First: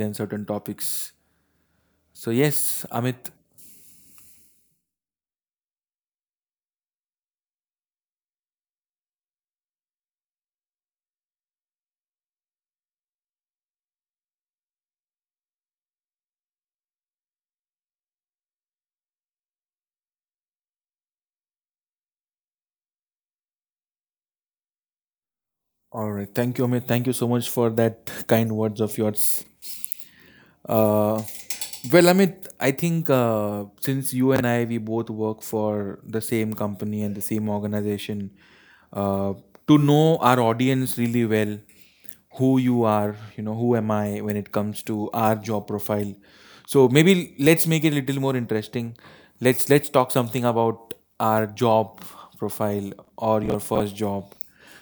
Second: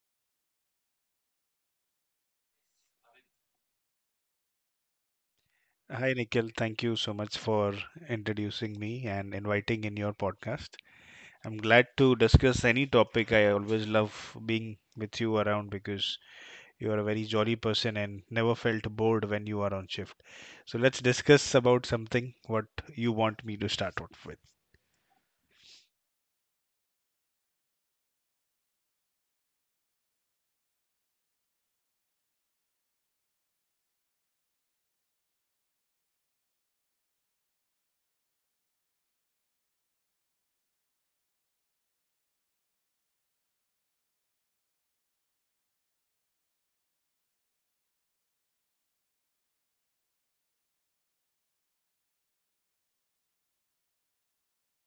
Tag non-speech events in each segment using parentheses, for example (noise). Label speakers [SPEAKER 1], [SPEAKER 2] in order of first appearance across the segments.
[SPEAKER 1] and certain topics. So yes, Amit.
[SPEAKER 2] Hi, Nikhil. Thank you so much for introducing me and inviting in your podcast. I'm glad to discuss any topic. I always love being with you around because you are a very jolly person and never felt bored when you are on shift. So let's discuss about something what you want me to start off with.
[SPEAKER 1] All right. Thank you, Amit. Thank you so much for that kind words of yours. Uh, well, Amit, I think since you and I, we both work for the same company and the same organization, uh, to know our audience really well, who you are, you know, who am I when it comes to our job profile. So maybe let's make it a little more interesting. Let's talk something about our job profile or your first job.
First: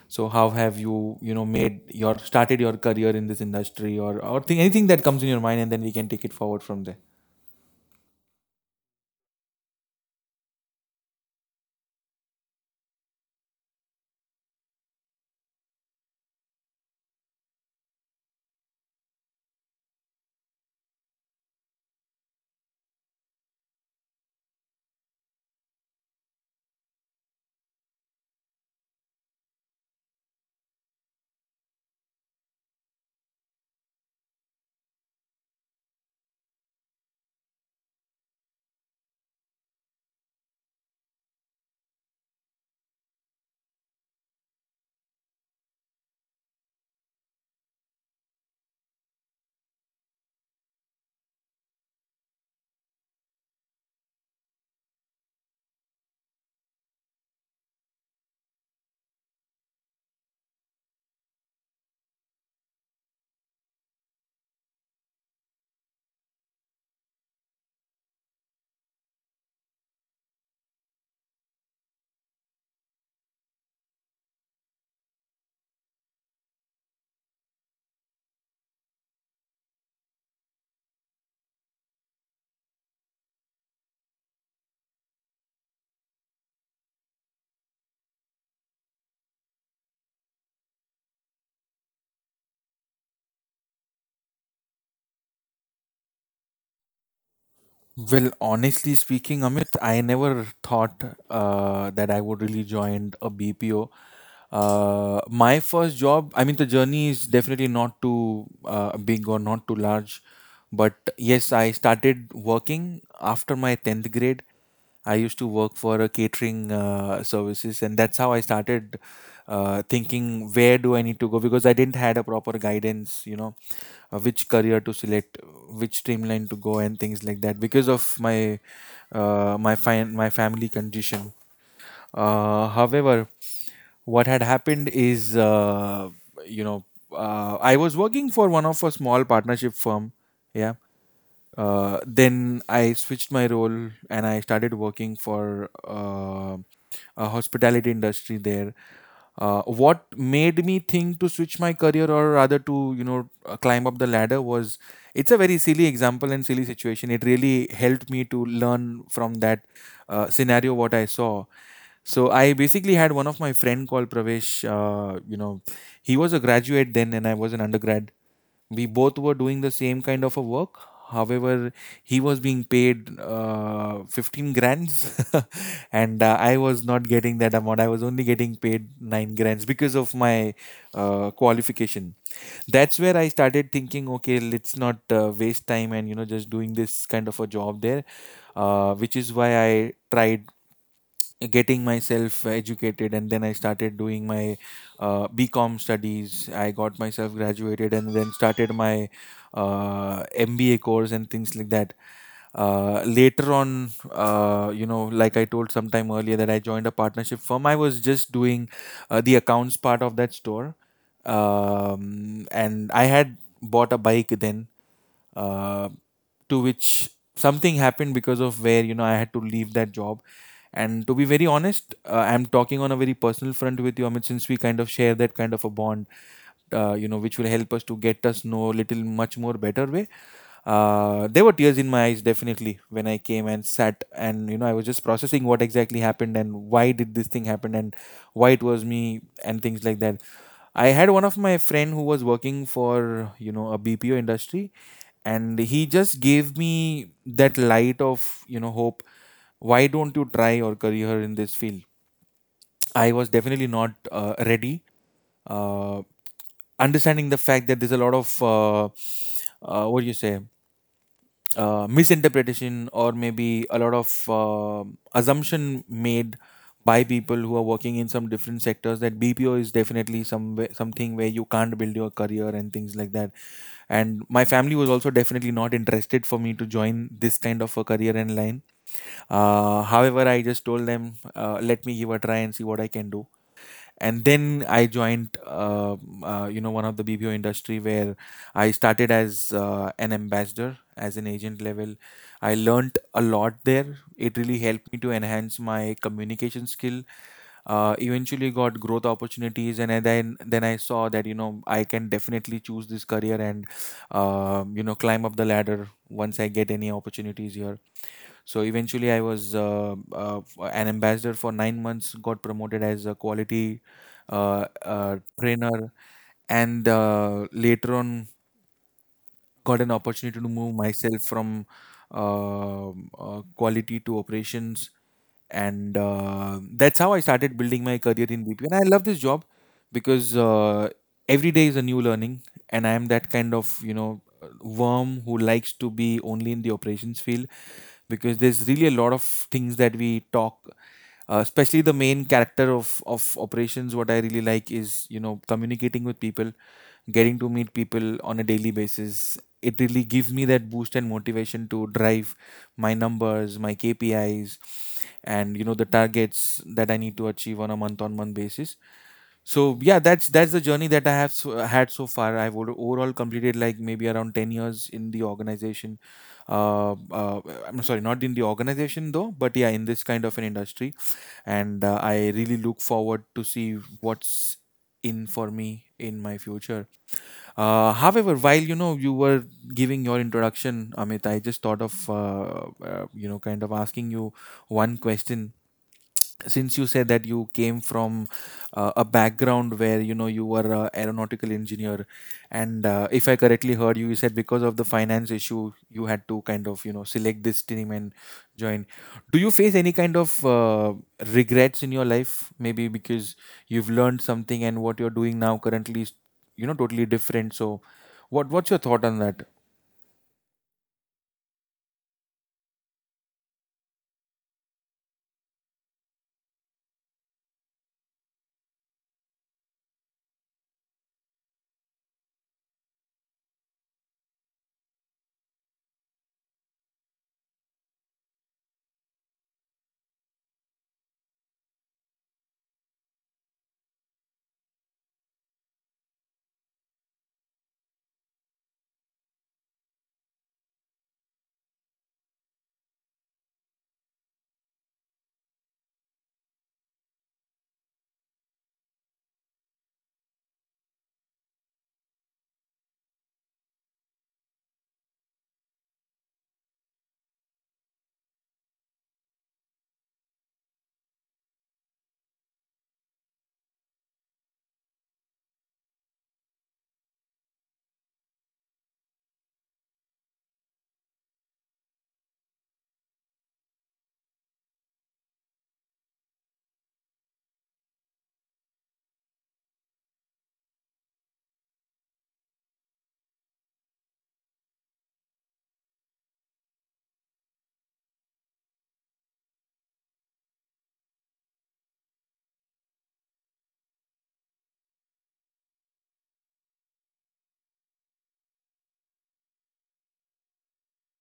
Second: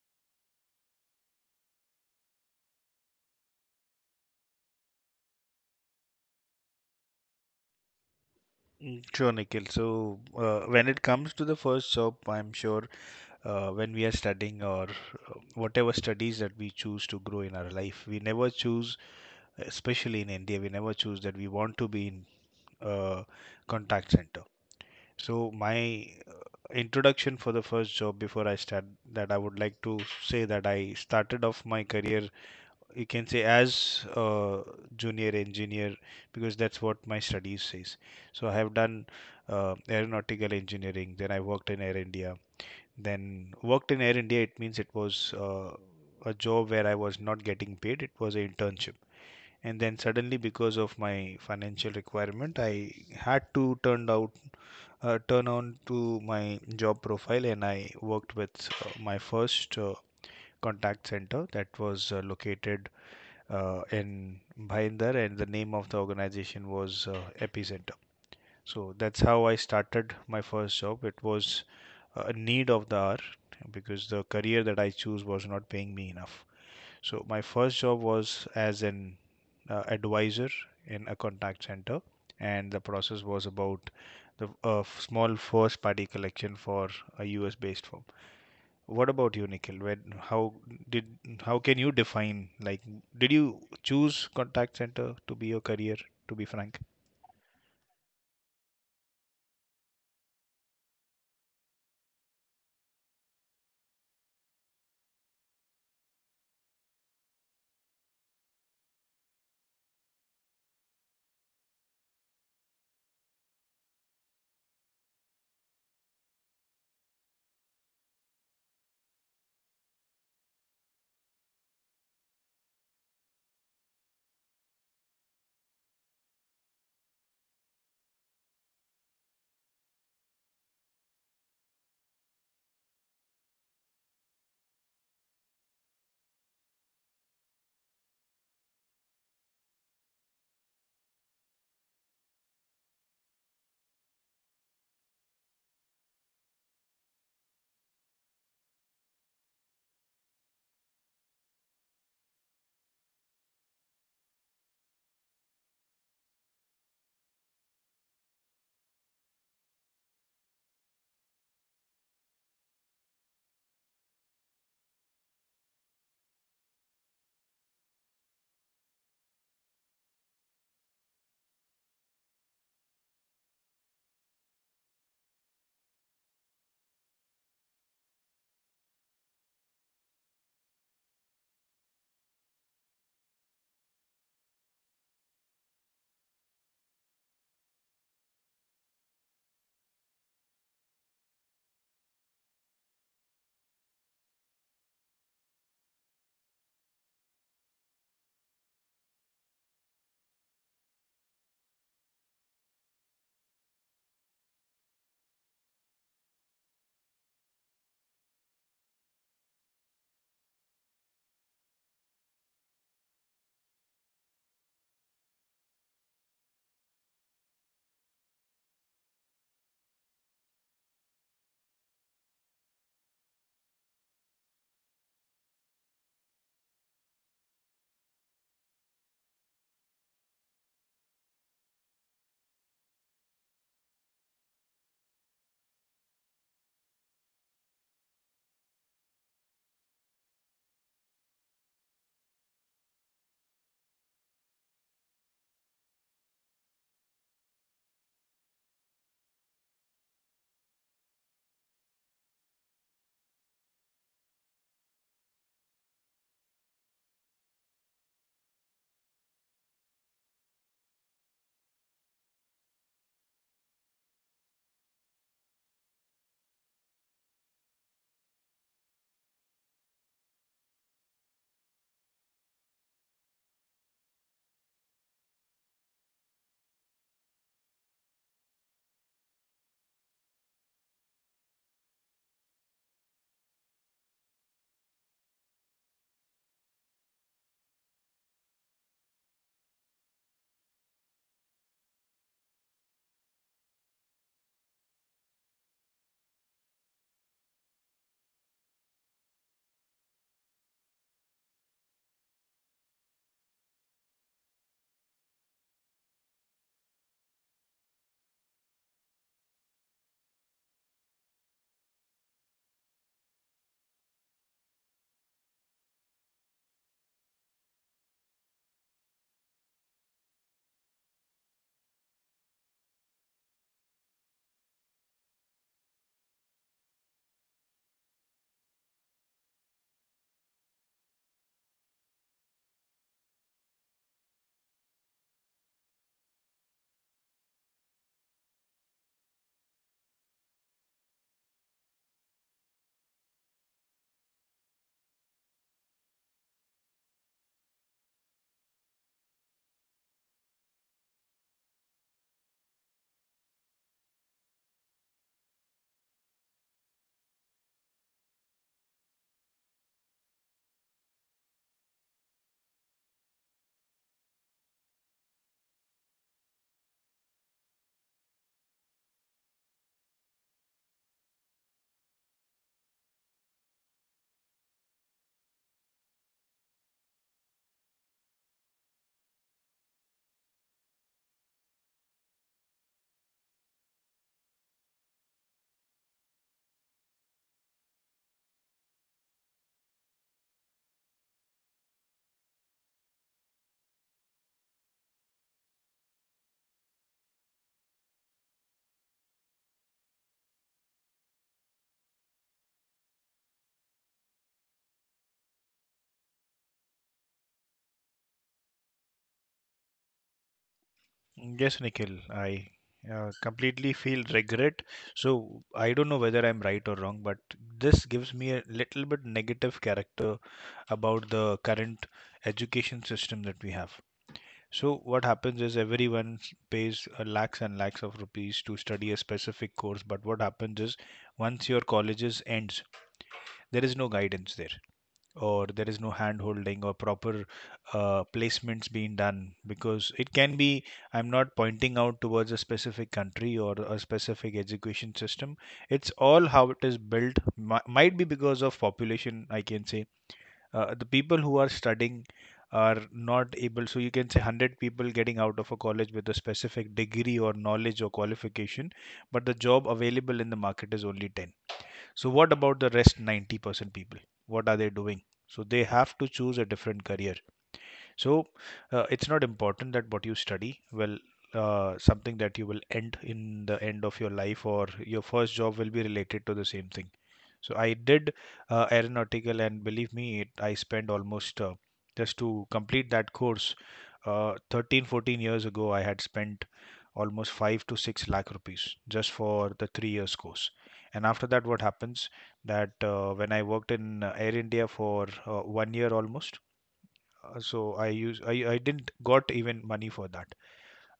[SPEAKER 1] So how have you, you know, made your started your career in this industry or thing, anything that comes in your mind and then we can take it forward from there.
[SPEAKER 2] Mm, sure, Nikhil. So when it comes to the first job, I'm sure when we are studying or whatever studies that we choose to grow in our life, we never choose, especially in India, we never choose that we want to be in a contact center. So my introduction for the first job, before I start that, I would like to say that I started off my career, you can say, as a junior engineer because that's what my studies says. So I have done aeronautical engineering, then I worked in Air India, It means it was a job where I was not getting paid. It was an internship, and then suddenly, because of my financial requirement, I had to turn out turn on to my job profile, and I worked with my first contact center that was located in Bhinder, and the name of the organization was Epicenter. So that's how I started my first job. It was a need of the hour because the career that I chose was not paying me enough. So my first job was as an advisor in a contact center, and the process was about the small first party collection for a US based firm. What about you, Nikhil? When how did, how can you define, like, did you choose contact center to be your career? To be frank.
[SPEAKER 1] Well, honestly speaking, Amit, I never thought that I would really join a BPO. My first job, I mean, the journey is definitely not too big or not too large, but yes, I started working after my 10th grade. I used to work for a catering services, and that's how I started thinking where do I need to go because I didn't had a proper guidance, you know, which career to select, which streamline to go, and things like that because of my my family condition. However, what had happened is, you know, I was working for one of a small partnership firm, yeah, then I switched my role and I started working for a hospitality industry there. What made me think to switch my career or rather to you know climb up the ladder was it's a very silly example and silly situation. It really helped me to learn from that scenario what I saw. So I basically had one of my friend called Pravesh. You know, he was a graduate then, and I was an undergrad. We both were doing the same kind of a work, however, he was being paid 15 grands (laughs) and I was not getting that amount. I was only getting paid 9 grands because of my qualification. That's where I started thinking, okay, let's not waste time and you know just doing this kind of a job there, which is why I tried getting myself educated and then I started doing my bcom studies. I got myself graduated and then started my mba course and things like that. Later on, you know, like I told sometime earlier that I joined a partnership firm, I was just doing the accounts part of that store, and I had bought a bike then, uh, to which something happened because of where you know I had to leave that job. And to be very honest, I'm talking on a very personal front with you, Amit, since we kind of share that kind of a bond, you know, which will help us to get us know little much more better way. There were tears in my eyes definitely when I came and sat and you know I was just processing what exactly happened and why did this thing happen and why it was me and things like that. I had one of my friend who was working for you know a BPO industry, and he just gave me that light of you know hope, why don't you try your career in this field. I was definitely not ready, uh, understanding the fact that there's a lot of what do you say, misinterpretation or maybe a lot of assumption made by people who are working in some different sectors that BPO is definitely some way, something where you can't build your career and things like that. And my family was also definitely not interested for me to join this kind of a career and line. However, I just told them, let me give a try and see what I can do, and then I joined, you know, one of the BPO industry where I started as an ambassador, as an agent level. I learned a lot there. It really helped me to enhance my communication skill. Eventually, got growth opportunities, and I then I saw that you know I can definitely choose this career and you know climb up the ladder once I get any opportunities here. So eventually, I was an ambassador for 9 months, got promoted as a quality trainer, and later on got an opportunity to move myself from quality to operations, and that's how I started building my career in BP, and I love this job because, every day is a new learning, and I am that kind of you know worm who likes to be only in the operations field because there's really a lot of things that we talk. Especially the main character of operations, what I really like is you know communicating with people, getting to meet people on a daily basis. It really gives me that boost and motivation to drive my numbers, my KPIs, and you know the targets that I need to achieve on a month-on-month basis. So yeah, that's the journey that I had so far. I've overall completed like maybe around 10 years in the organization. Uh, uh, I'm sorry, not in the organization though, but yeah, in this kind of an industry, and I really look forward to see what's in for me in my future. However, while you know you were giving your introduction, Amit, I just thought of you know kind of asking you one question. Since you said that you came from a background where you know you were an aeronautical engineer, and if I correctly heard you, you said because of the finance issue you had to kind of you know select this team and join, do you face any kind of regrets in your life maybe because you've learned something and what you're doing now currently is you know totally different, so what's your thought on that?
[SPEAKER 2] Yes, Nikhil, I completely feel regret. So I don't know whether I'm right or wrong, but this gives me a little bit negative character about the current education system that we have. So what happens is everyone pays lakhs and lakhs of rupees to study a specific course, but what happens is once your colleges ends, there is no guidance there or there is no hand holding or proper placements being done, because it can be, I'm not pointing out towards a specific country or a specific education system. It's all how it is built. Might be because of population, I can say. The people who are studying are not able, so you can say 100 people getting out of a college with a specific degree or knowledge or qualification, but the job available in the market is only 10. So what about the rest 90% people? What are they doing? So they have to choose a different career. So it's not important that what you study, well, something that you will end in the end of your life or your first job will be related to the same thing. So I did aeronautical, and believe me, it, I spent almost just to complete that course. 13, 14 years ago, I had spent almost five to six lakh rupees just for the 3 years course. And after that, what happens that when I worked in Air India for 1 year almost, so I didn't got even money for that.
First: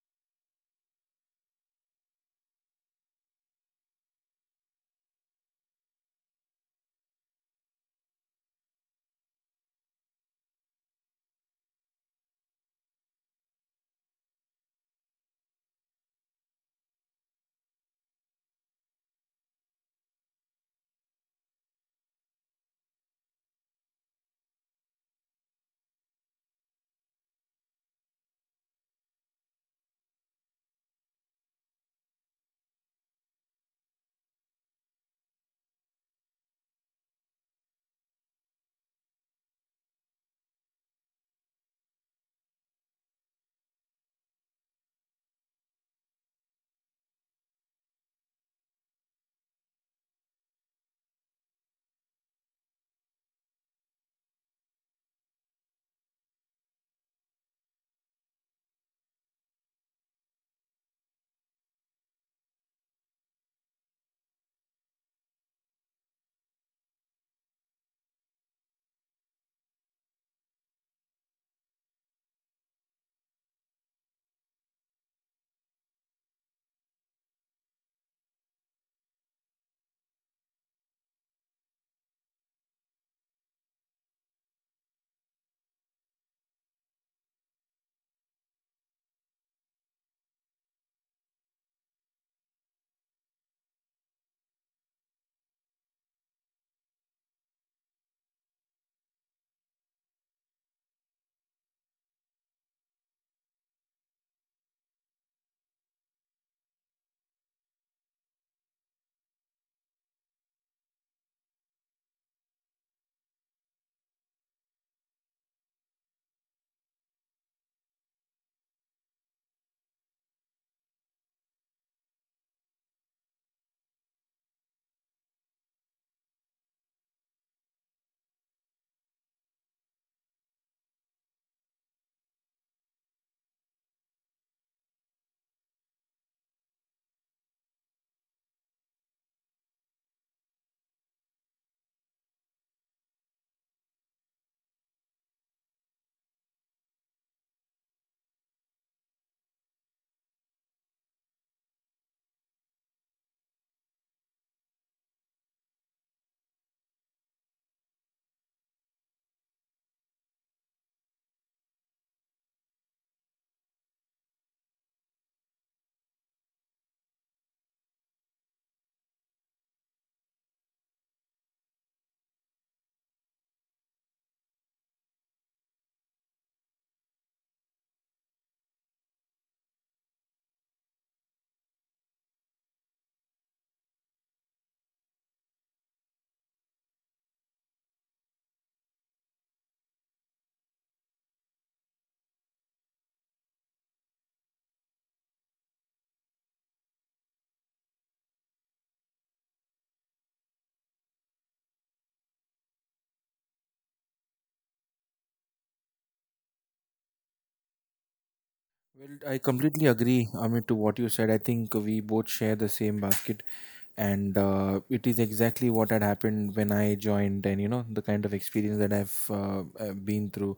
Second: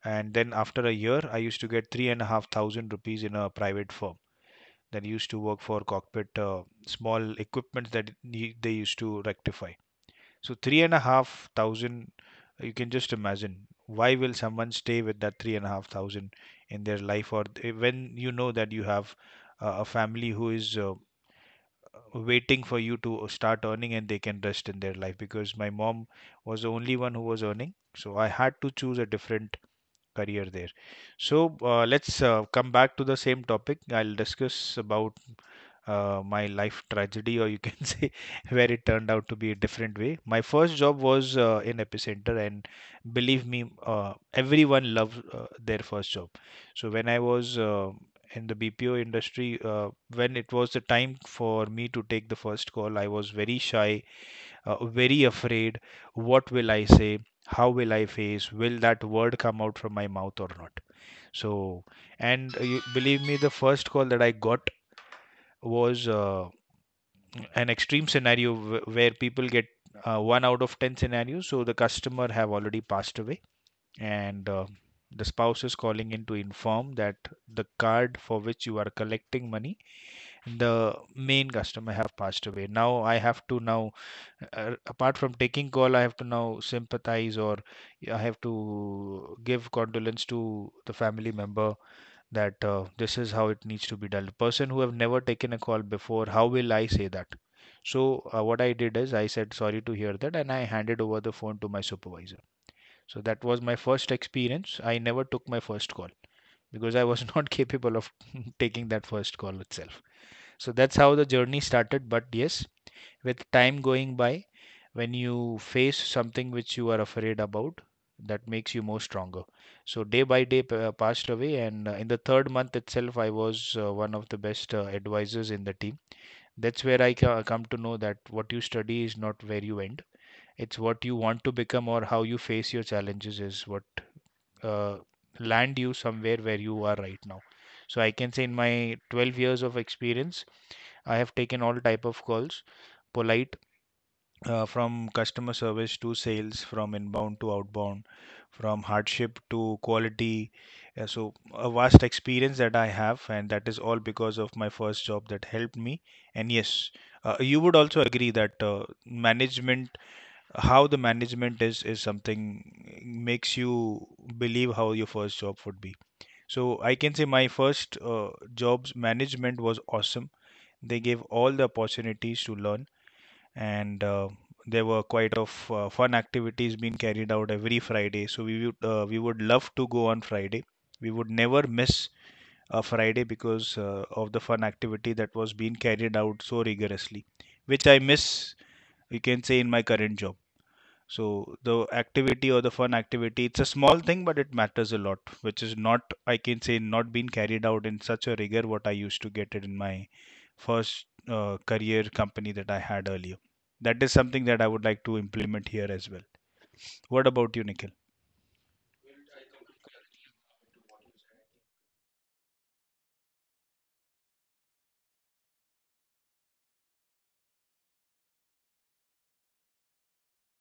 [SPEAKER 2] And then after a year, I used to get 3,500 rupees in a private firm that used to work for cockpit small equipment that they used to rectify. So 3,500, you can just imagine why will someone stay with that 3,500 in their life, or eh, when you know that you have a family who is waiting for you to start earning and they can rest in their life, because my mom was the only one who was earning, so I had to choose a different career there. So let's come back to the same topic. I'll discuss about my life tragedy, or you can (laughs) say where it turned out to be a different way. My first job was in Epicenter, and believe me, everyone loves their first job. So when I was in the BPO industry, when it was the time for me to take the first call, I was very shy, very afraid. What will I say? How will I face? Will that word come out from my mouth or not? So, and believe me, the first call that I got was an extreme scenario where people get one out of 10 scenarios, so the customer have already passed away, and the spouse is calling in to inform that the card for which you are collecting money, the main customer have passed away. Now I have to now, apart from taking call, I have to now sympathize, or I have to give condolence to the family member, that this is how it needs to be done. Person who have never taken a call before, how will I say that? So what I did is I said sorry to hear that, and I handed over the phone to my supervisor. So that was my first experience. I never took my first call because I was (laughs) not capable of (laughs) taking that first call itself. So that's how the journey started. But yes, with time going by, when you face something which you are afraid about, that makes you more stronger. So day by day passed away, and in the third month itself, I was one of the best advisors in the team. That's where I come to know that what you study is not where you end. It's what you want to become or how you face your challenges is what uh, land you somewhere where you are right now. So I can say in my 12 years of experience, I have taken all type of calls, polite, from customer service to sales, from inbound to outbound, from hardship to quality. So, a vast experience that I have, and that is all because of my first job that helped me. And yes, you would also agree that management, how the management is something makes you believe how your first job would be. So, I can say my first job's management was awesome. They gave all the opportunities to learn, and there were quite of fun activities being carried out every Friday. So we would love to go on Friday. We would never miss a Friday because of the fun activity that was being carried out so rigorously, which I miss. You can say in my current job. So the activity or the fun activity, it's a small thing, but it matters a lot, which is not, I can say, not being carried out in such a rigor what I used to get it in my first career company that I had earlier. That is something that I would like to implement here as well. What about you, Nikhil?
[SPEAKER 1] Well, I completely agree, Amit, to what you said. I think we both share the same basket, and it is exactly what had happened when I joined, and you know the kind of experience that I've been through.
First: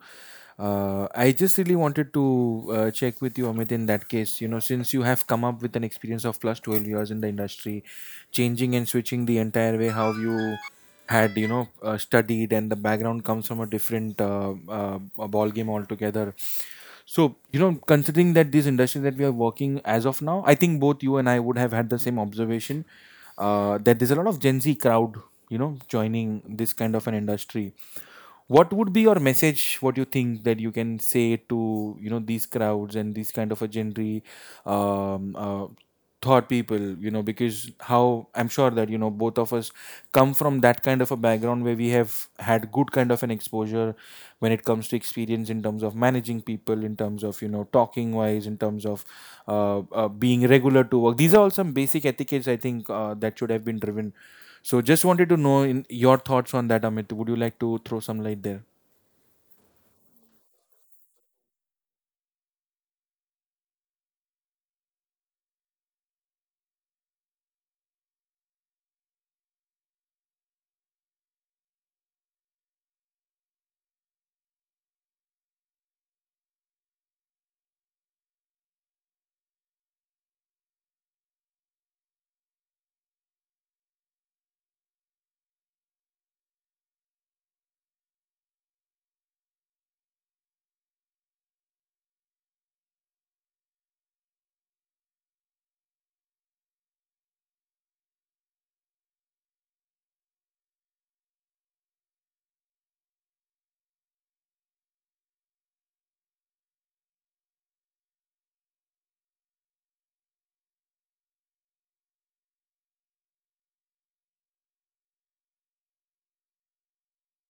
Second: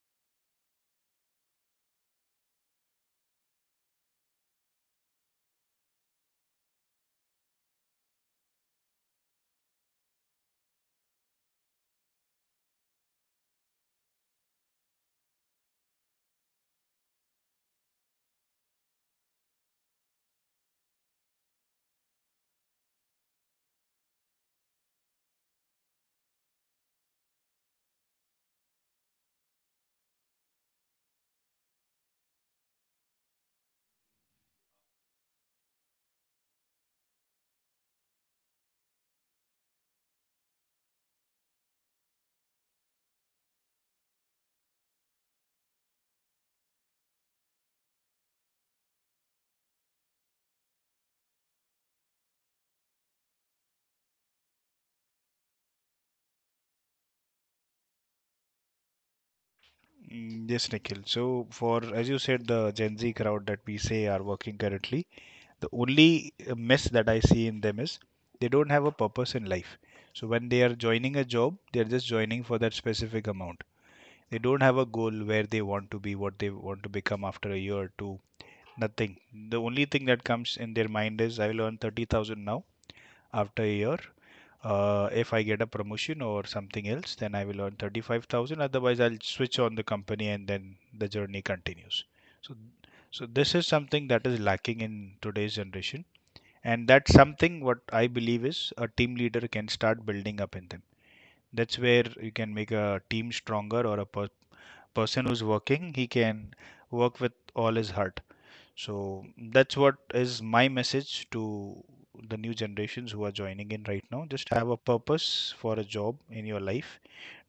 [SPEAKER 1] I just really wanted to check with you, Amit. In that case, you know, since you have come up with an experience of plus 12 years in the industry, changing and switching the entire way how you had you know studied and the background comes from a different a ball game altogether, so you know considering that these industries that we are working as of now, I think both you and I would have had the same observation, that there's a lot of Gen Z crowd you know joining this kind of an industry. What would be your message, what you think that you can say to you know these crowds and these kind of a genre, um, uh, thought people, you know, because how I'm sure that you know both of us come from that kind of a background where we have had good kind of an exposure when it comes to experience in terms of managing people, in terms of you know talking wise, in terms of being regular to work. These are all some basic etiquettes, I think, that should have been driven. So just wanted to know in your thoughts on that, Amit, would you like to throw some light there?
[SPEAKER 2] Mm, yes, Nikhil. So, for as you said, the Gen Z crowd that we say are working currently, the only mess that I see in them is they don't have a purpose in life. So, when they are joining a job, they are just joining for that specific amount. They don't have a goal where they want to be, what they want to become after a year or two, nothing. The only thing that comes in their mind is, I will earn 30,000 now, after a year. If I get a promotion or something else, then I will earn 35,000. Otherwise, I'll switch on the company and then the journey continues. So, so, this is something that is lacking in today's generation. And that's something what I believe is a team leader can start building up in them. That's where you can make a team stronger, or a person who's working, he can work with all his heart. So that's what is my message to the new generations who are joining in right now. Just have a purpose for a job in your life.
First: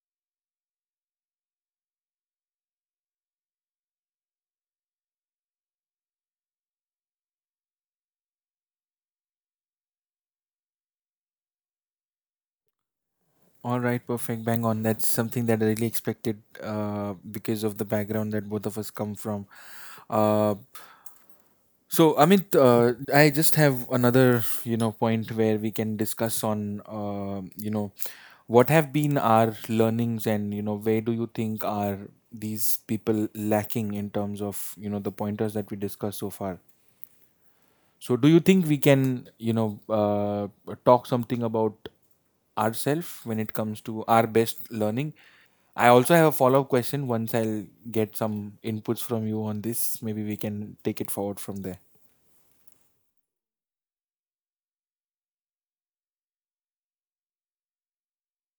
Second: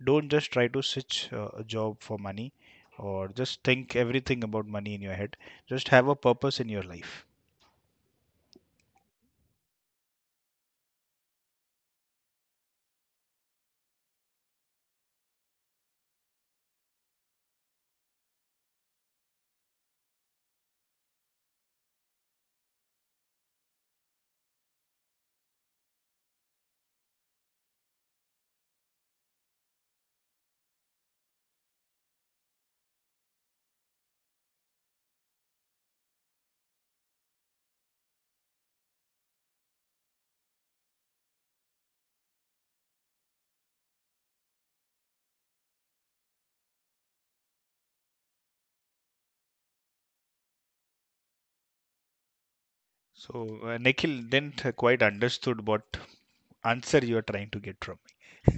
[SPEAKER 2] Don't just try to switch a job for money or just think everything about money in your head. Just have a purpose in your life.
[SPEAKER 1] All right, perfect, bang on. That's something that I really expected because of the background that both of us come from. Uh, So, Amit, I just have another, you know, point where we can discuss on, you know, what have been our learnings and, you know, where do you think are these people lacking in terms of, you know, the pointers that we discussed so far? So, do you think we can, you know, talk something about ourselves when it comes to our best learning? I also have a follow up question. Once I'll get some inputs from you on this, maybe we can take it forward from there.
[SPEAKER 2] So Nikhil, didn't quite understood what answer you are trying to get from me.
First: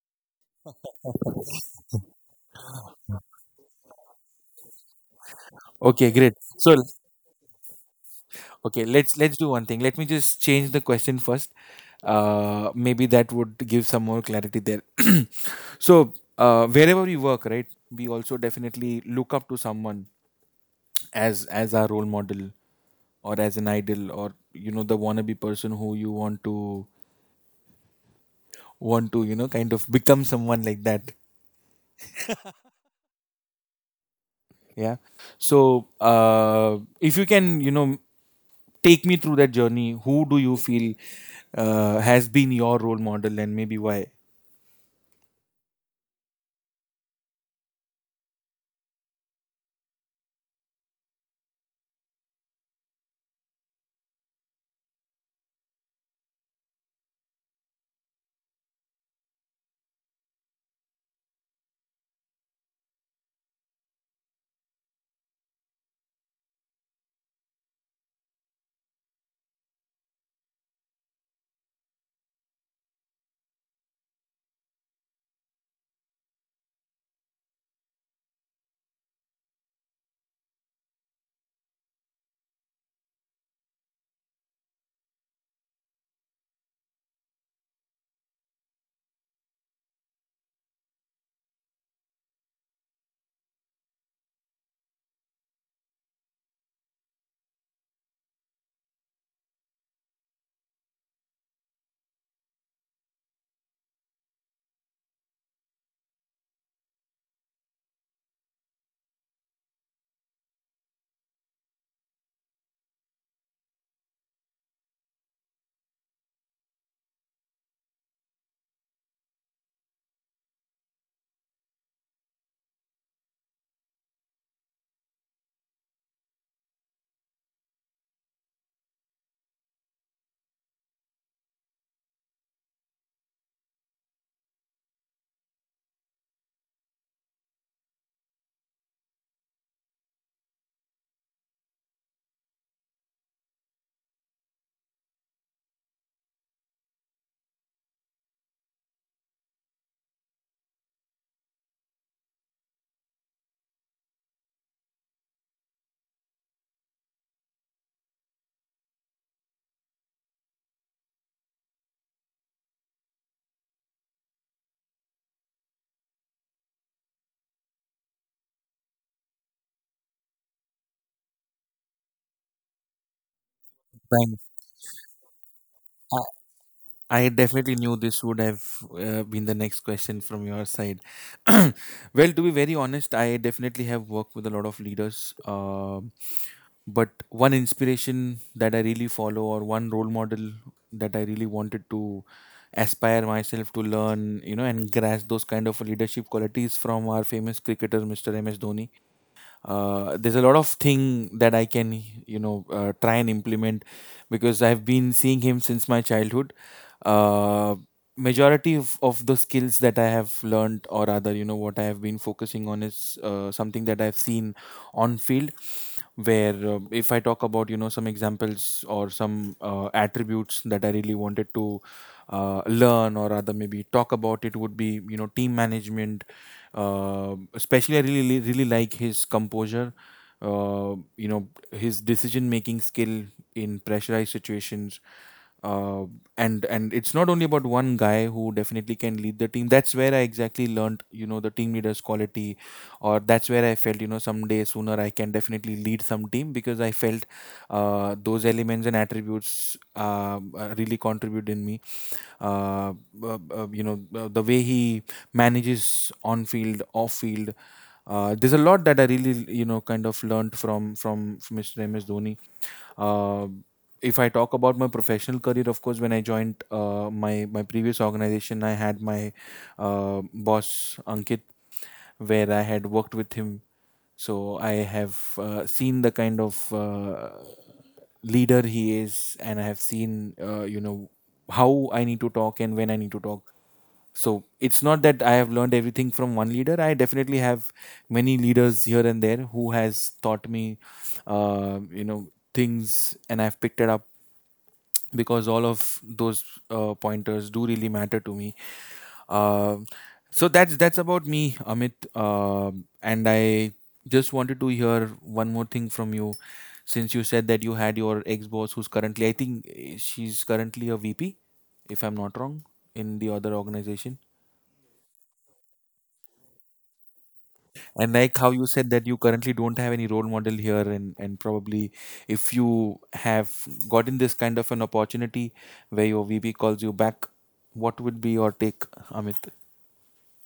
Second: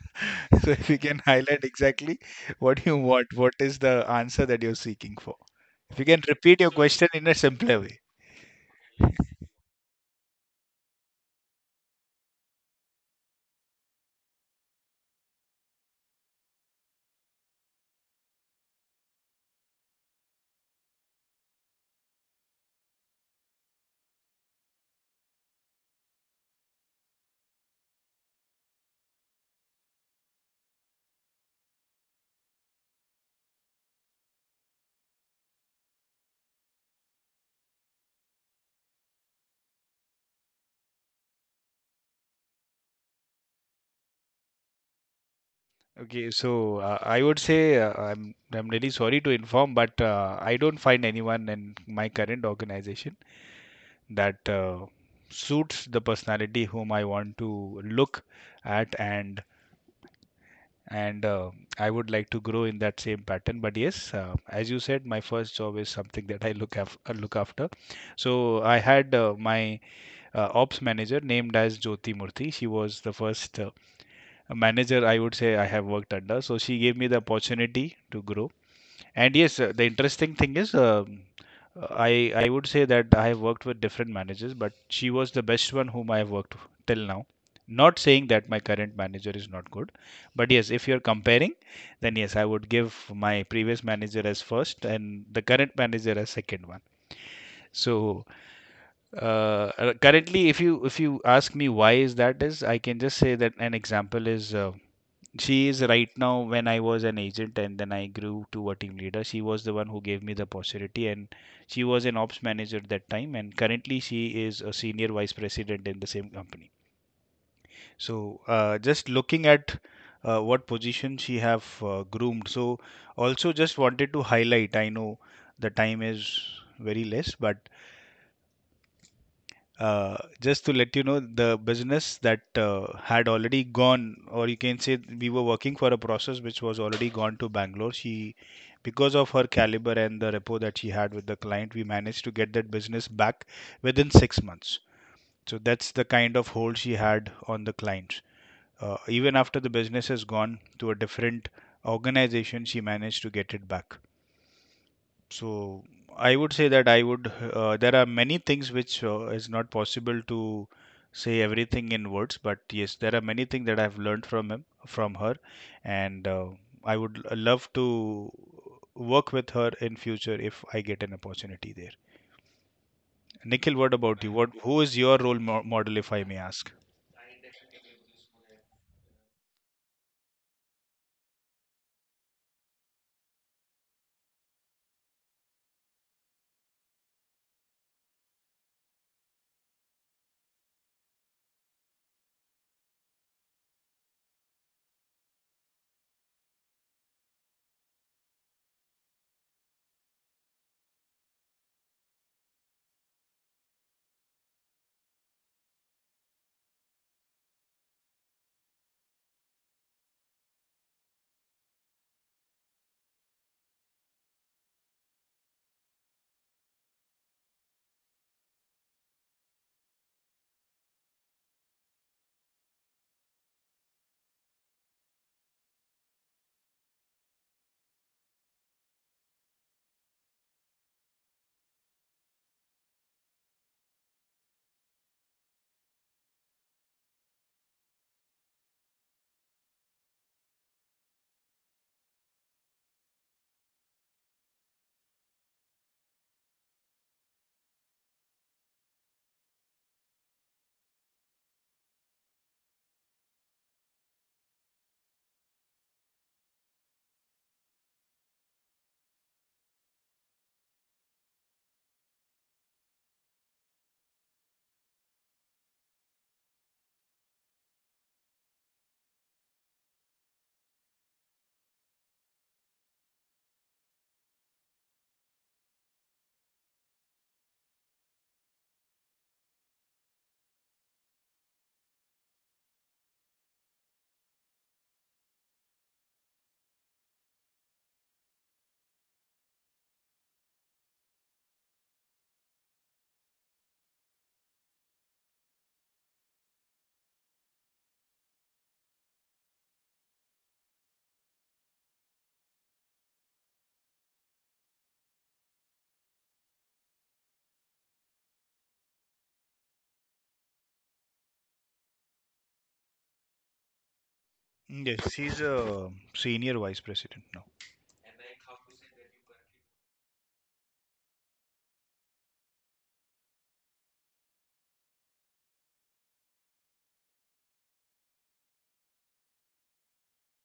[SPEAKER 2] (laughs) So if you can highlight exactly what you want, what is the answer that you're seeking for? If you
[SPEAKER 1] Okay,
[SPEAKER 2] can
[SPEAKER 1] great.
[SPEAKER 2] repeat your
[SPEAKER 1] So,
[SPEAKER 2] question in a simpler way.
[SPEAKER 1] okay, let's do one thing. Let me just change the question first. Maybe that would give some more clarity there. (clears throat) So, wherever we work, right, we also definitely look up to someone as our role model or as an idol or the wannabe person who you want to kind of become someone like that. Yeah. So, if you can, take me through that journey. Who do you feel has been your role model and maybe why?
[SPEAKER 2] I would say I'm really sorry to inform, but I don't find anyone in my current organization that suits the personality whom I want to look at and I would like to grow in that same pattern. But yes, as you said, my first job is something that I look after. So I had my ops manager named as Jyoti Murthy. She was the first manager I would say I have worked under. So she gave me the opportunity to grow. And yes, the interesting thing is, I I would say that I have worked with different managers, but she was the best one whom I have worked till now. Not saying that my current manager is not good, but yes, if you're comparing, then yes, I would give my previous manager as first and the current manager as second one. So, currently, if you ask me why is that is, I can just say that an example is. She is right now when I was an agent and then I grew to a team leader. She was the one who gave me the possibility, and she was an ops manager at that time and currently she is a senior vice president in the same company. So just looking at what position she have groomed. So also just wanted to highlight, I know the time is very less, but just to let you know, the business that had already gone, or you can say we were working for a process which was already gone to Bangalore. She, because of her caliber and the rapport that she had with the client, we managed to get that business back within six months. So that's the kind of hold she had on the clients. Even after the business has gone to a different organization, she managed to get it back. So I would say that I would. There are many things which is not possible to say everything in words, but yes, there are many things that I've learned from him, from her, and I would love to work with her in future if I get an opportunity there. Nikhil, what about you?
[SPEAKER 1] Thanks.
[SPEAKER 2] What Who is your role mo model, if
[SPEAKER 1] I
[SPEAKER 2] I may ask?
[SPEAKER 1] I definitely knew this would have been the next question from your side. (clears throat) Well, to be very honest, I definitely have worked with a lot of leaders. But one inspiration that I really follow, or one role model that I really wanted to aspire myself to learn, and grasp those kind of leadership qualities, from our famous cricketer, Mr. M. S. Dhoni. There's a lot of thing that I can try and implement, because I've been seeing him since my childhood. uh, Majority of the skills that I have learned, or rather what I have been focusing on, is something that I've seen on field, where if I talk about some examples or some attributes that I really wanted to learn, or rather maybe talk about, it would be team management. Especially I really really like his composure, his decision making skill in pressurized situations. Uh, and and it's not only about one guy who definitely can lead the team. That's where I exactly learned the team leader's quality, or that's where I felt someday sooner I can definitely lead some team, because I felt those elements and attributes really contribute in me. uh, the way he manages on field, off field, there's a lot that I really kind of learned from from Mr. M.S. dhoni. uh, if I talk about my professional career, of course, when I joined my previous organization, I had my boss Ankit, where I had worked with him. So I have seen the kind of leader he is, and I have seen how I need to talk and when I need to talk. So it's not that I have learned everything from one leader. I definitely have many leaders here and there who has taught me things, and I've picked it up, because all of those pointers do really matter to me. Uh, so that's about me, Amit. And I just wanted to hear one more thing from you. Since you said that you had your ex-boss, who's currently, I think she's currently a VP, if I'm not wrong, in the other organization.
[SPEAKER 2] Yes, he's a senior vice president now.
[SPEAKER 1] And like how you said that you currently don't have any role model here, and probably if you have gotten this kind of an opportunity where your VP calls you back, what would be your take, Amit?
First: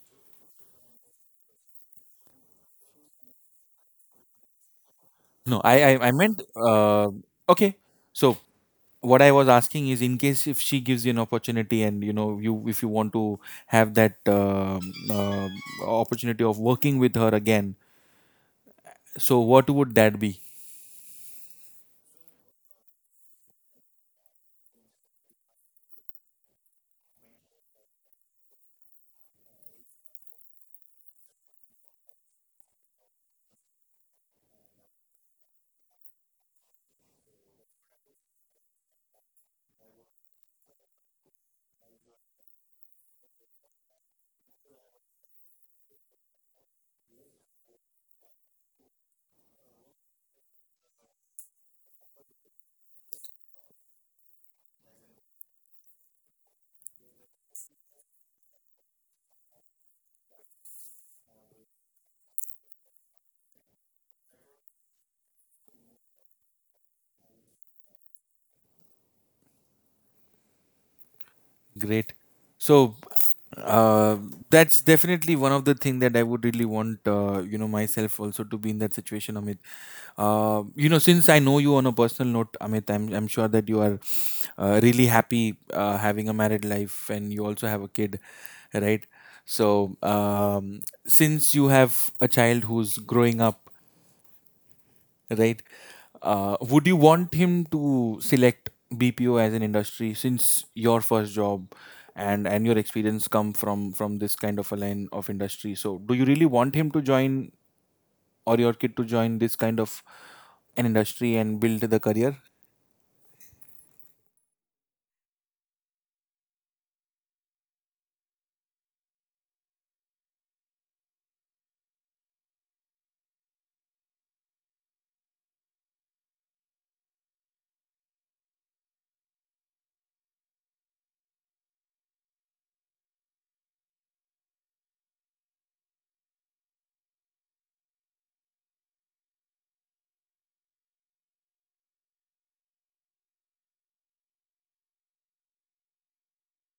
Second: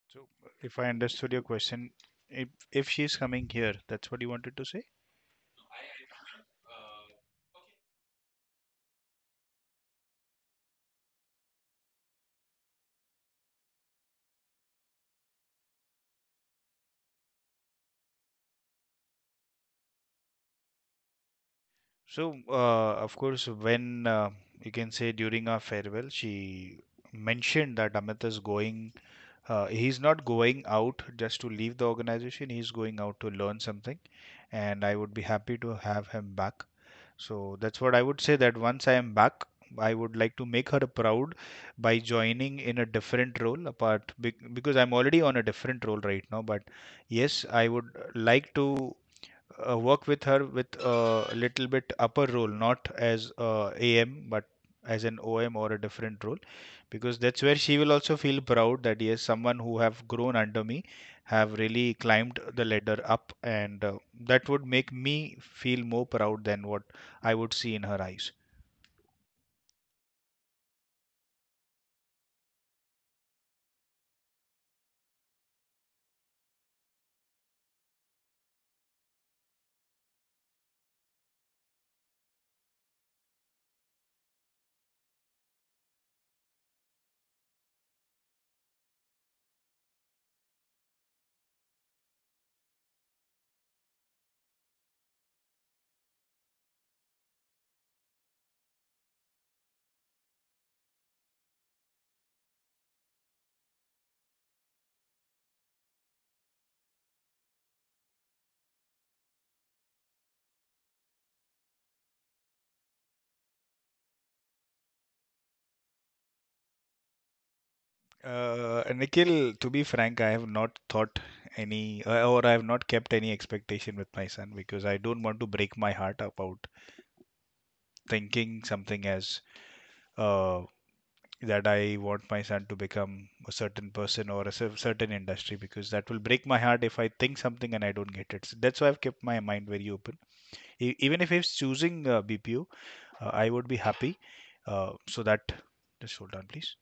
[SPEAKER 2] So if I understood your question, if she's coming here, that's what you wanted to say?
[SPEAKER 1] No, I meant, okay. So what I was asking is, in case if she gives you an opportunity and, you, if you want to have that opportunity of working with her again, so what would that be?
[SPEAKER 2] So, of course, when you can say during our farewell, she mentioned that Amit is going, he's not going out just to leave the organization, he's going out to learn something, and I would be happy to have him back. So, that's what I would say that once I am back, I would like to make her proud by joining in a different role apart because I'm already on a different role right now. But yes, I would like to work with her with a little bit upper role, not as a AM, but as an OM or a different role, because that's where she will also feel proud that yes, someone who have grown under me have really climbed the ladder up, and that would make me feel more proud than what I would see in her eyes.
[SPEAKER 1] Great. So uh, that's definitely one of the thing that I would really want, myself also to be in that situation, Amit. You know, since I know you on a personal note, Amit, I'm sure that you are really happy having a married life, and you also have a kid, right? So, since you have a child who's growing up, right? Would you want him to select BPO as an industry, since your first job and your experience come from this kind of a line of industry? So do you really want him to join, or your kid to join, this kind of an industry and build the career?
[SPEAKER 2] Nikhil, to be frank, I have not thought any, or I have not kept any expectation with my son because I don't want to break my heart about thinking something as uh, that I want my son to become a certain person or a certain industry because that will break my heart if I think something and I don't get it. So that's why I've kept my mind very open. Even if he's choosing BPO, I would be happy. So that, just hold on, please.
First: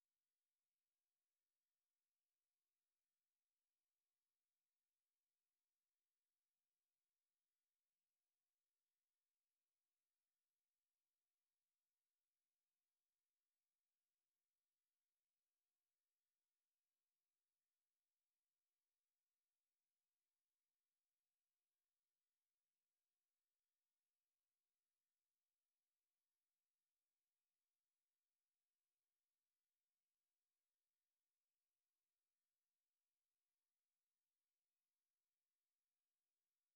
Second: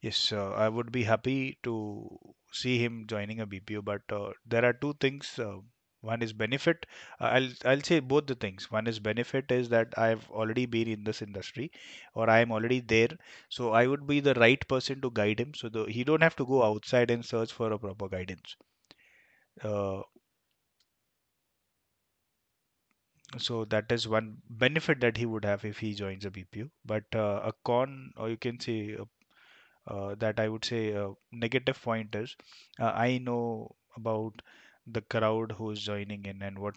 [SPEAKER 2] Yes, I would be happy to see him joining a BPO, but there are two things. One is benefit. I'll say both the things. One is benefit is that I've already been in this industry, or I am already there, so I would be the right person to guide him. So the, he don't have to go outside and search for a proper guidance. Uh, so that is one benefit that he would have if he joins a BPO. But a con, or you can say a that I would say negative point is I know about the crowd who's joining in and what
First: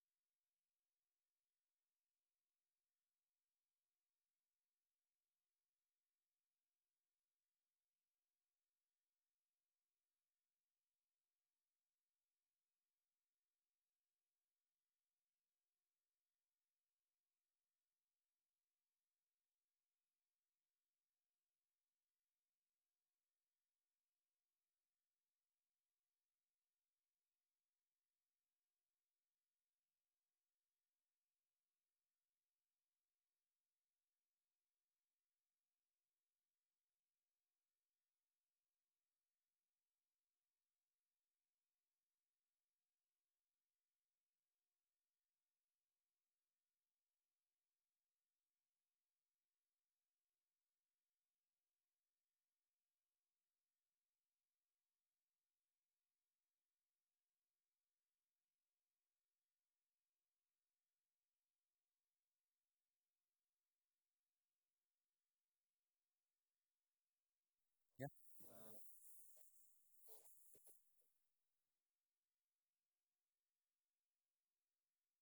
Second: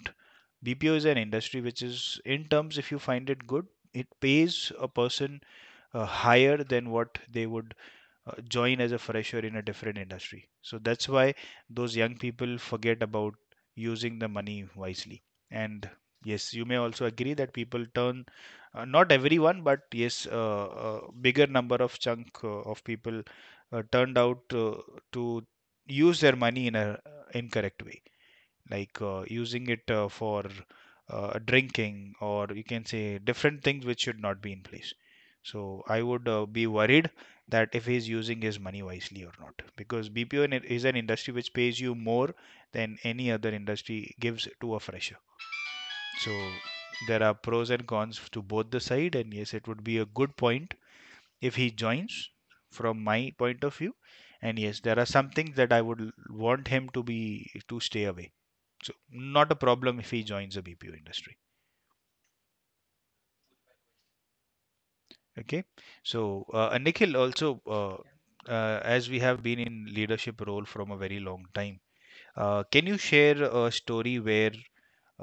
[SPEAKER 2] BPO is an industry which is in terms if you find it good it pays a person higher than what they would join as a fresher in a different industry. So that's why those young people forget about using the money wisely. And yes, you may also agree that people turn, not everyone, but yes, a bigger number of chunk of people turned out to use their money in a incorrect way like using it for drinking or you can say different things which should not be in place. So I would be worried that if he's using his money wisely or not, because BPO is an industry which pays you more than any other industry gives to a fresher. So there are pros and cons to both the side, and yes, it would be a good point if he joins from my point of view, and yes, there are some things that I would want him to be, to stay away. So not a problem if he joins the BPO industry. Okay, so Nikhil also, as we have been in leadership role from a very long time, can you share a story where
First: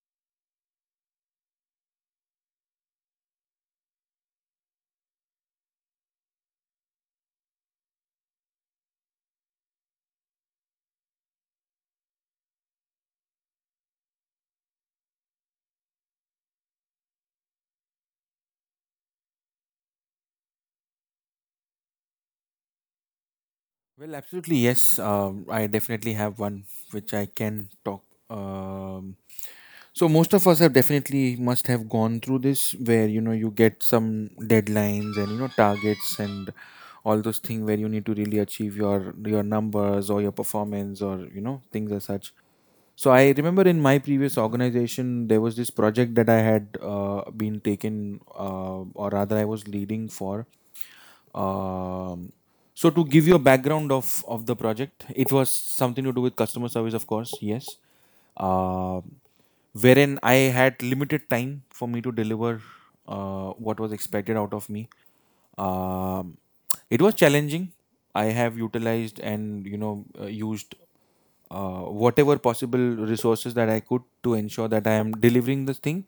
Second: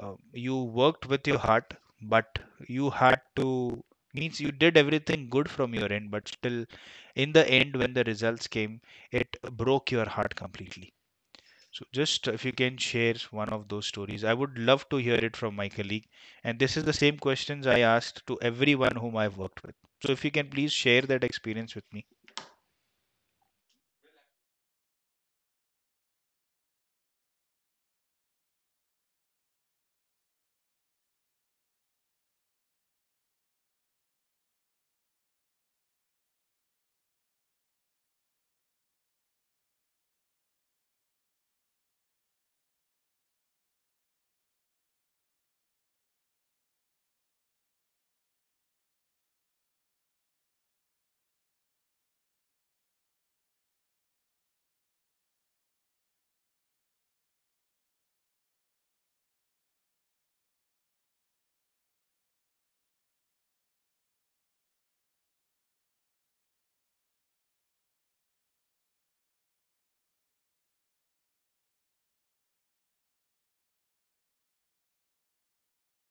[SPEAKER 2] you worked with your heart but you had to, means you did everything good from your end, but still in the end when the results came, it broke your heart completely? So just if you can share one of those stories, I would love to hear it from my colleague. And this is the same questions I asked to everyone whom I've worked with. So if you can please share that experience with me.
[SPEAKER 1] Well, absolutely yes. I definitely have one which I can talk. um So most of us have definitely must have gone through this, where you get some deadlines and targets and all those things where you need to really achieve your numbers or your performance or things as such. So I remember in my previous organization there was this project that I had been taken, or rather I was leading for. Um, so to give you a background of the project, it was something to do with customer service, of course. Yes. Um Wherein I had limited time for me to deliver what was expected out of me. Um, it was challenging. I have utilized and used whatever possible resources that I could, to ensure that I am delivering this thing,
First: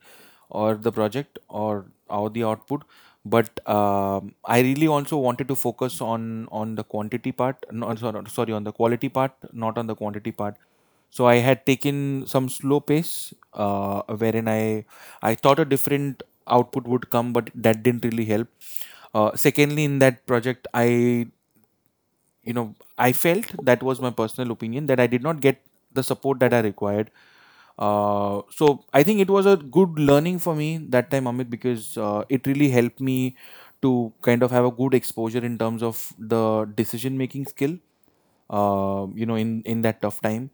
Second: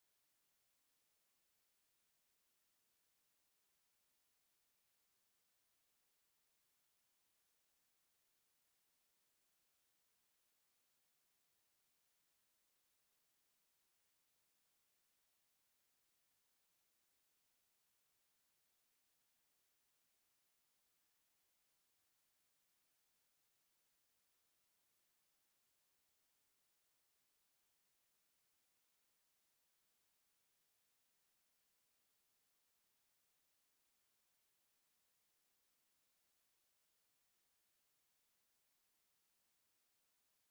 [SPEAKER 1] or the project, or the output. But, I really also wanted to focus on the quantity part. No, sorry, sorry, on the quality part, not on the quantity part. So I had taken some slow pace, wherein I thought a different output would come, but that didn't really help. Secondly, in that project, I you know I felt, that was my personal opinion, that I did not get the support that I required. So I think it was a good learning for me that time, Amit, because it really helped me to kind of have a good exposure in terms of the decision making skill in that tough time.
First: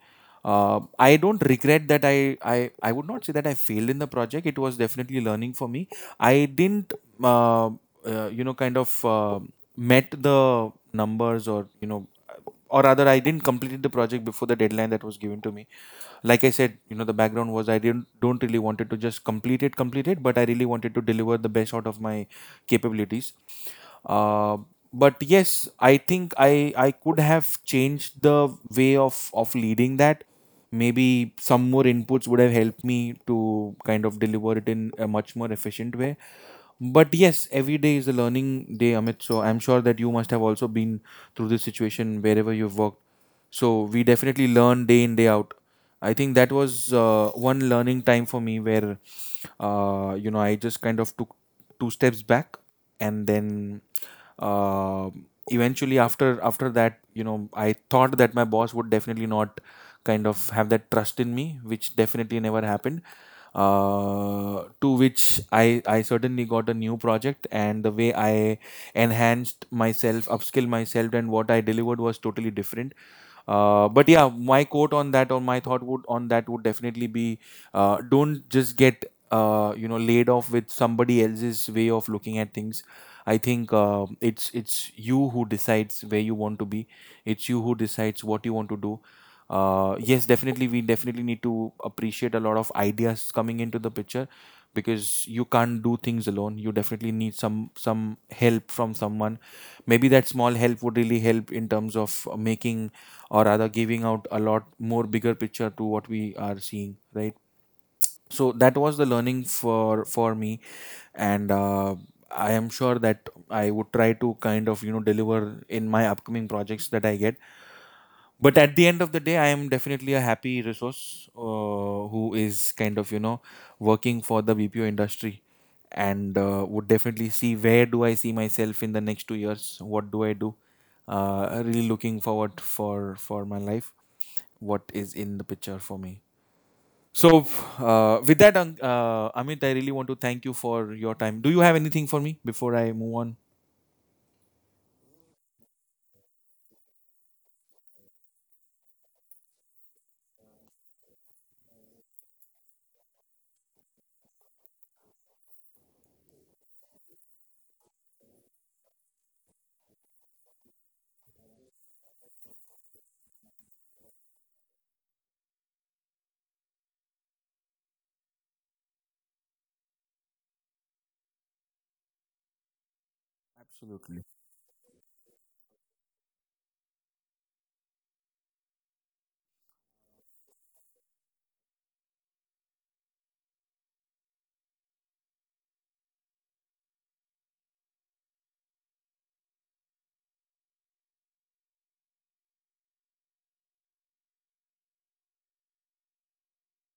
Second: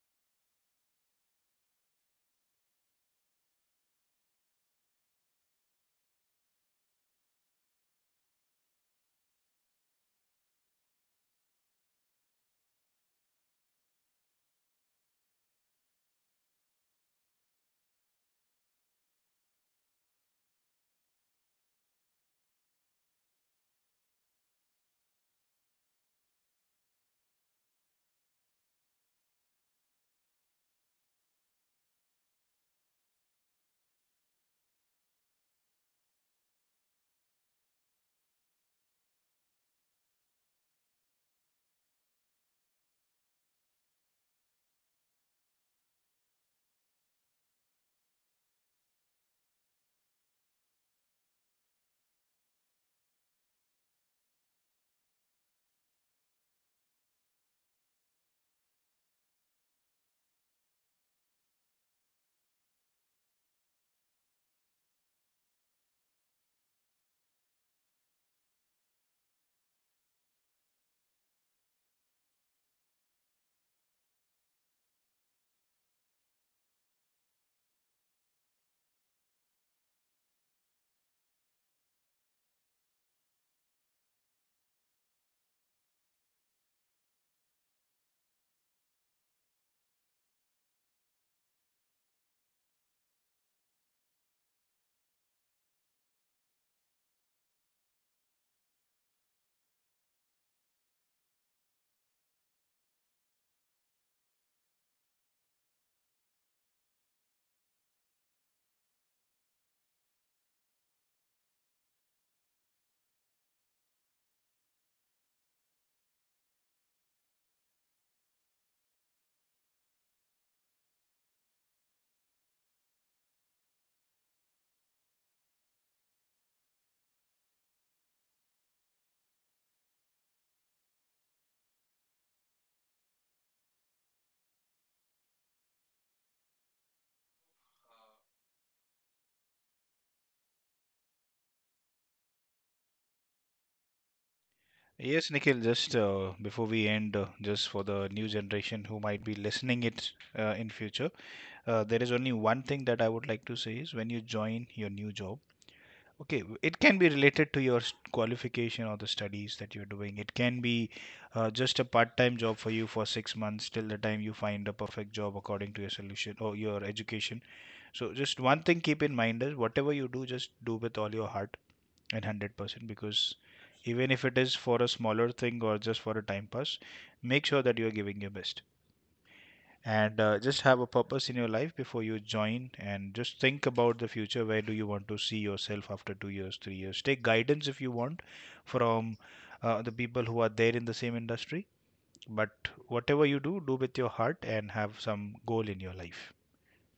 [SPEAKER 1] I don't regret that. I would not say that I failed in the project. It was definitely learning for me. I didn't uh, kind of met the numbers, or or rather I didn't complete the project before the deadline that was given to me. Like I said, the background was, I didn't don't really wanted to just complete it, but I really wanted to deliver the best out of my capabilities. uh, but yes, I think I could have changed the way of leading that. Maybe some more inputs would have helped me to kind of deliver it in a much more efficient way. But yes, every day is a learning day, Amit. So I'm sure that you must have also been through this situation wherever you've worked. So we definitely learn day in day out. I think that was one learning time for me, where I just kind of took two steps back, and then, uh, eventually, after that, I thought that my boss would definitely not kind of have that trust in me, which definitely never happened, to which I certainly got a new project, and the way I enhanced myself, upskilled myself, and what I delivered was totally different. But yeah, my quote on that, or my thought would on that would definitely be, don't just get laid off with somebody else's way of looking at things. I think it's you who decides where you want to be. It's you who decides what you want to do. Yes, definitely we definitely need to appreciate a lot of ideas coming into the picture, because you can't do things alone. You definitely need some help from someone. Maybe that small help would really help in terms of making, or rather giving out, a lot more bigger picture to what we are seeing, right. So that was the learning for me. And, I am sure that I would try to kind of deliver in my upcoming projects that I get. But at the end of the day, I am definitely a happy resource, who is kind of working for the BPO industry. And, would definitely see where do I see myself in the next 2 years, what do I do. Really looking forward for my life, what is in the picture for me. So, with that, Amit, I really want to thank you for your time. Do you have anything for me before I move on?
[SPEAKER 2] Yes, Nikhil, just before we end, just for the new generation who might be listening it in future, there is only one thing that I would like to say is when you join your new job, okay, it can be related to your qualification or the studies that you're doing. It can be just a part-time job for you for six months till the time you find a perfect job according to your solution or your education. So just one thing keep in mind is whatever you do, just do with all your heart and 100%, because even if
[SPEAKER 1] Absolutely.
[SPEAKER 2] it is for a smaller thing or just for a time pass, make sure that you are giving your best, and just have a purpose in your life before you join, and just think about the future, where do you want to see yourself after two years, three years. Take guidance if you want from the people who are there in the same industry, but whatever you do, do with your heart and have some goal in your life.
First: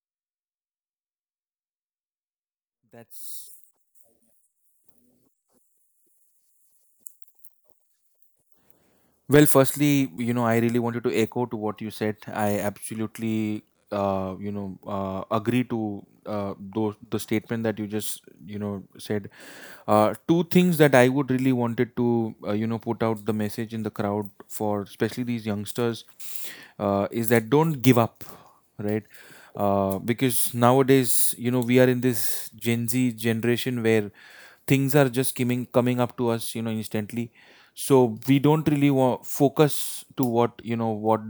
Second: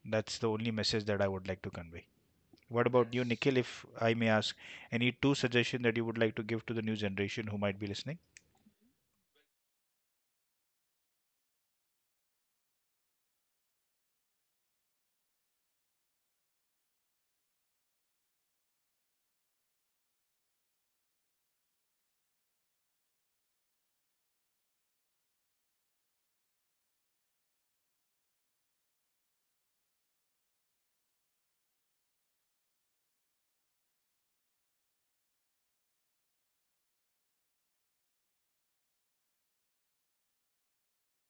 [SPEAKER 2] That's the only message that I would like to convey. What about you, Yes.
[SPEAKER 1] That's
[SPEAKER 2] Nikhil, if I may ask? Any two suggestions that you would like to give to the new generation who might be listening?
[SPEAKER 1] Well, firstly, I really wanted to echo to what you said. I absolutely, agree to those the statement that you just, said. Two things that I would really wanted to put out the message in the crowd for, especially these youngsters, is that don't give up, right? Because nowadays, we are in this Gen Z generation, where things are just coming up to us, instantly. So we don't really want focus to what, what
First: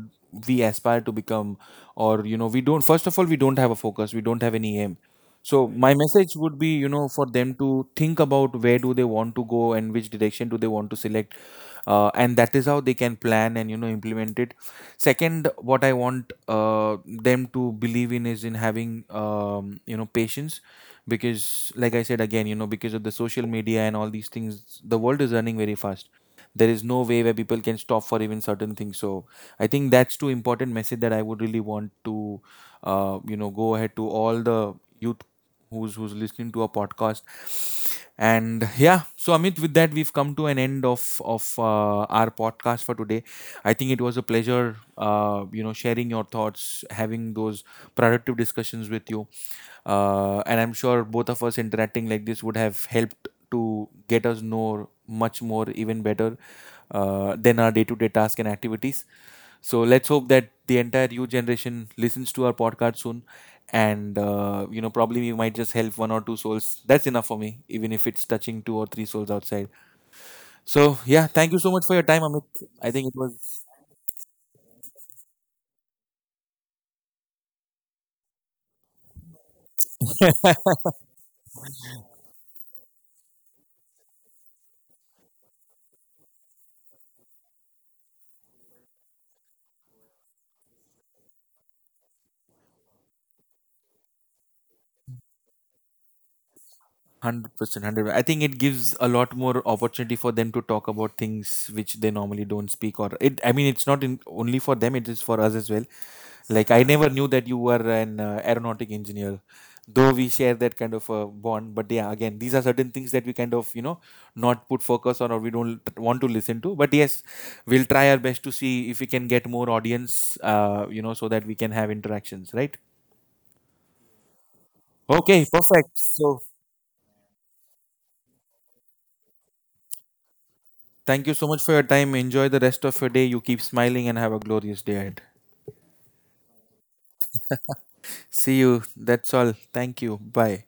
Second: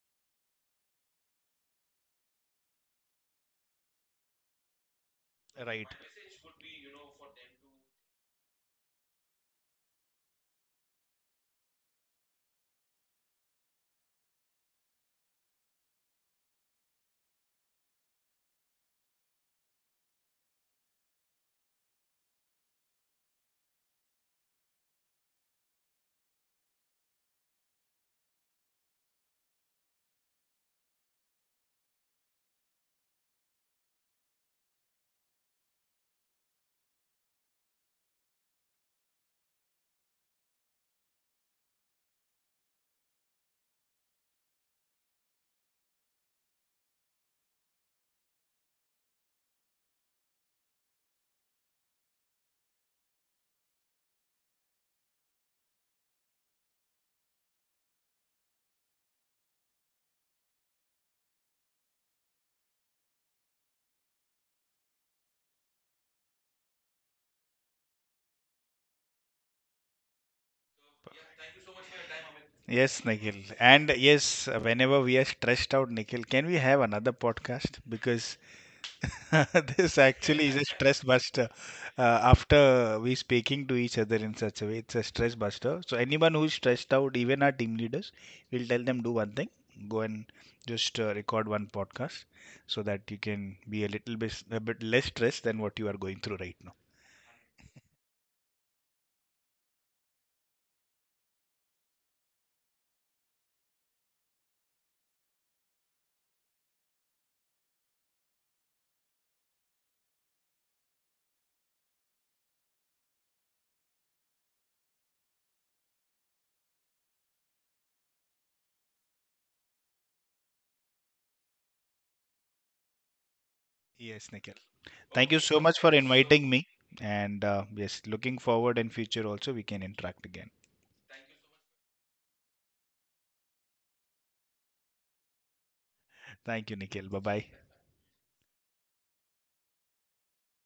[SPEAKER 1] we aspire to become. Or, we don't, first of all, we don't have a focus. We don't have any aim. So
[SPEAKER 2] Right.
[SPEAKER 1] my message would be, for them to think about where do they want to go and which direction do they want to select. And that is how they can plan and implement it. Second, what I want them to believe in is in having, patience, because like I said again, because of the social media and all these things, the world is running very fast. There is no way where people can stop for even certain things. So I think that's too important message that I would really want to go ahead, to all the youth who's listening to our podcast. And yeah, so Amit, with that we've come to an end of our podcast for today. I think it was a pleasure, sharing your thoughts, having those productive discussions with you. And I'm sure both of us interacting like this would have helped to get us know much more, even better, than our day to day tasks and activities. So let's hope that the entire youth generation listens to our podcast soon. And, probably we might just help one or two souls. That's enough for me, even if it's touching two or three souls outside. So yeah, thank you so much for your time, Amit. I
[SPEAKER 2] Yes,
[SPEAKER 1] think it
[SPEAKER 2] Nikhil.
[SPEAKER 1] was
[SPEAKER 2] And yes, whenever we are stressed out, Nikhil, can we have another podcast? Because (laughs) this actually is a stress buster. After we speaking to each other in such a way, it's a stress buster. So anyone who's stressed out, even our team leaders, we'll tell them do one thing, go and just record one podcast, so that you can be a little bit a bit less stressed than what you are going through right now.
[SPEAKER 1] 100%, 100. I think it gives a lot more opportunity for them to talk about things which they normally don't speak, or it, I mean, it's not in, only for them, it is for us as well. Like I never knew that you were an aeronautic engineer, though we share that kind of a bond. But yeah, again these are certain things that we kind of not put focus on, or we don't want to listen to, but yes, we'll try our best to see if we can get more audience, so that we can have interactions, right.
[SPEAKER 2] Yes, Nikhil. Thank you
[SPEAKER 1] Okay,
[SPEAKER 2] so much
[SPEAKER 1] perfect.
[SPEAKER 2] for inviting me. And yes, looking forward in future also we can interact again.
[SPEAKER 1] Thank you so much for your time. Enjoy the rest of your day. You keep smiling and have a glorious day ahead.
[SPEAKER 2] Thank you, Nikhil. Bye bye.
[SPEAKER 1] See you. That's all. Thank you. Bye.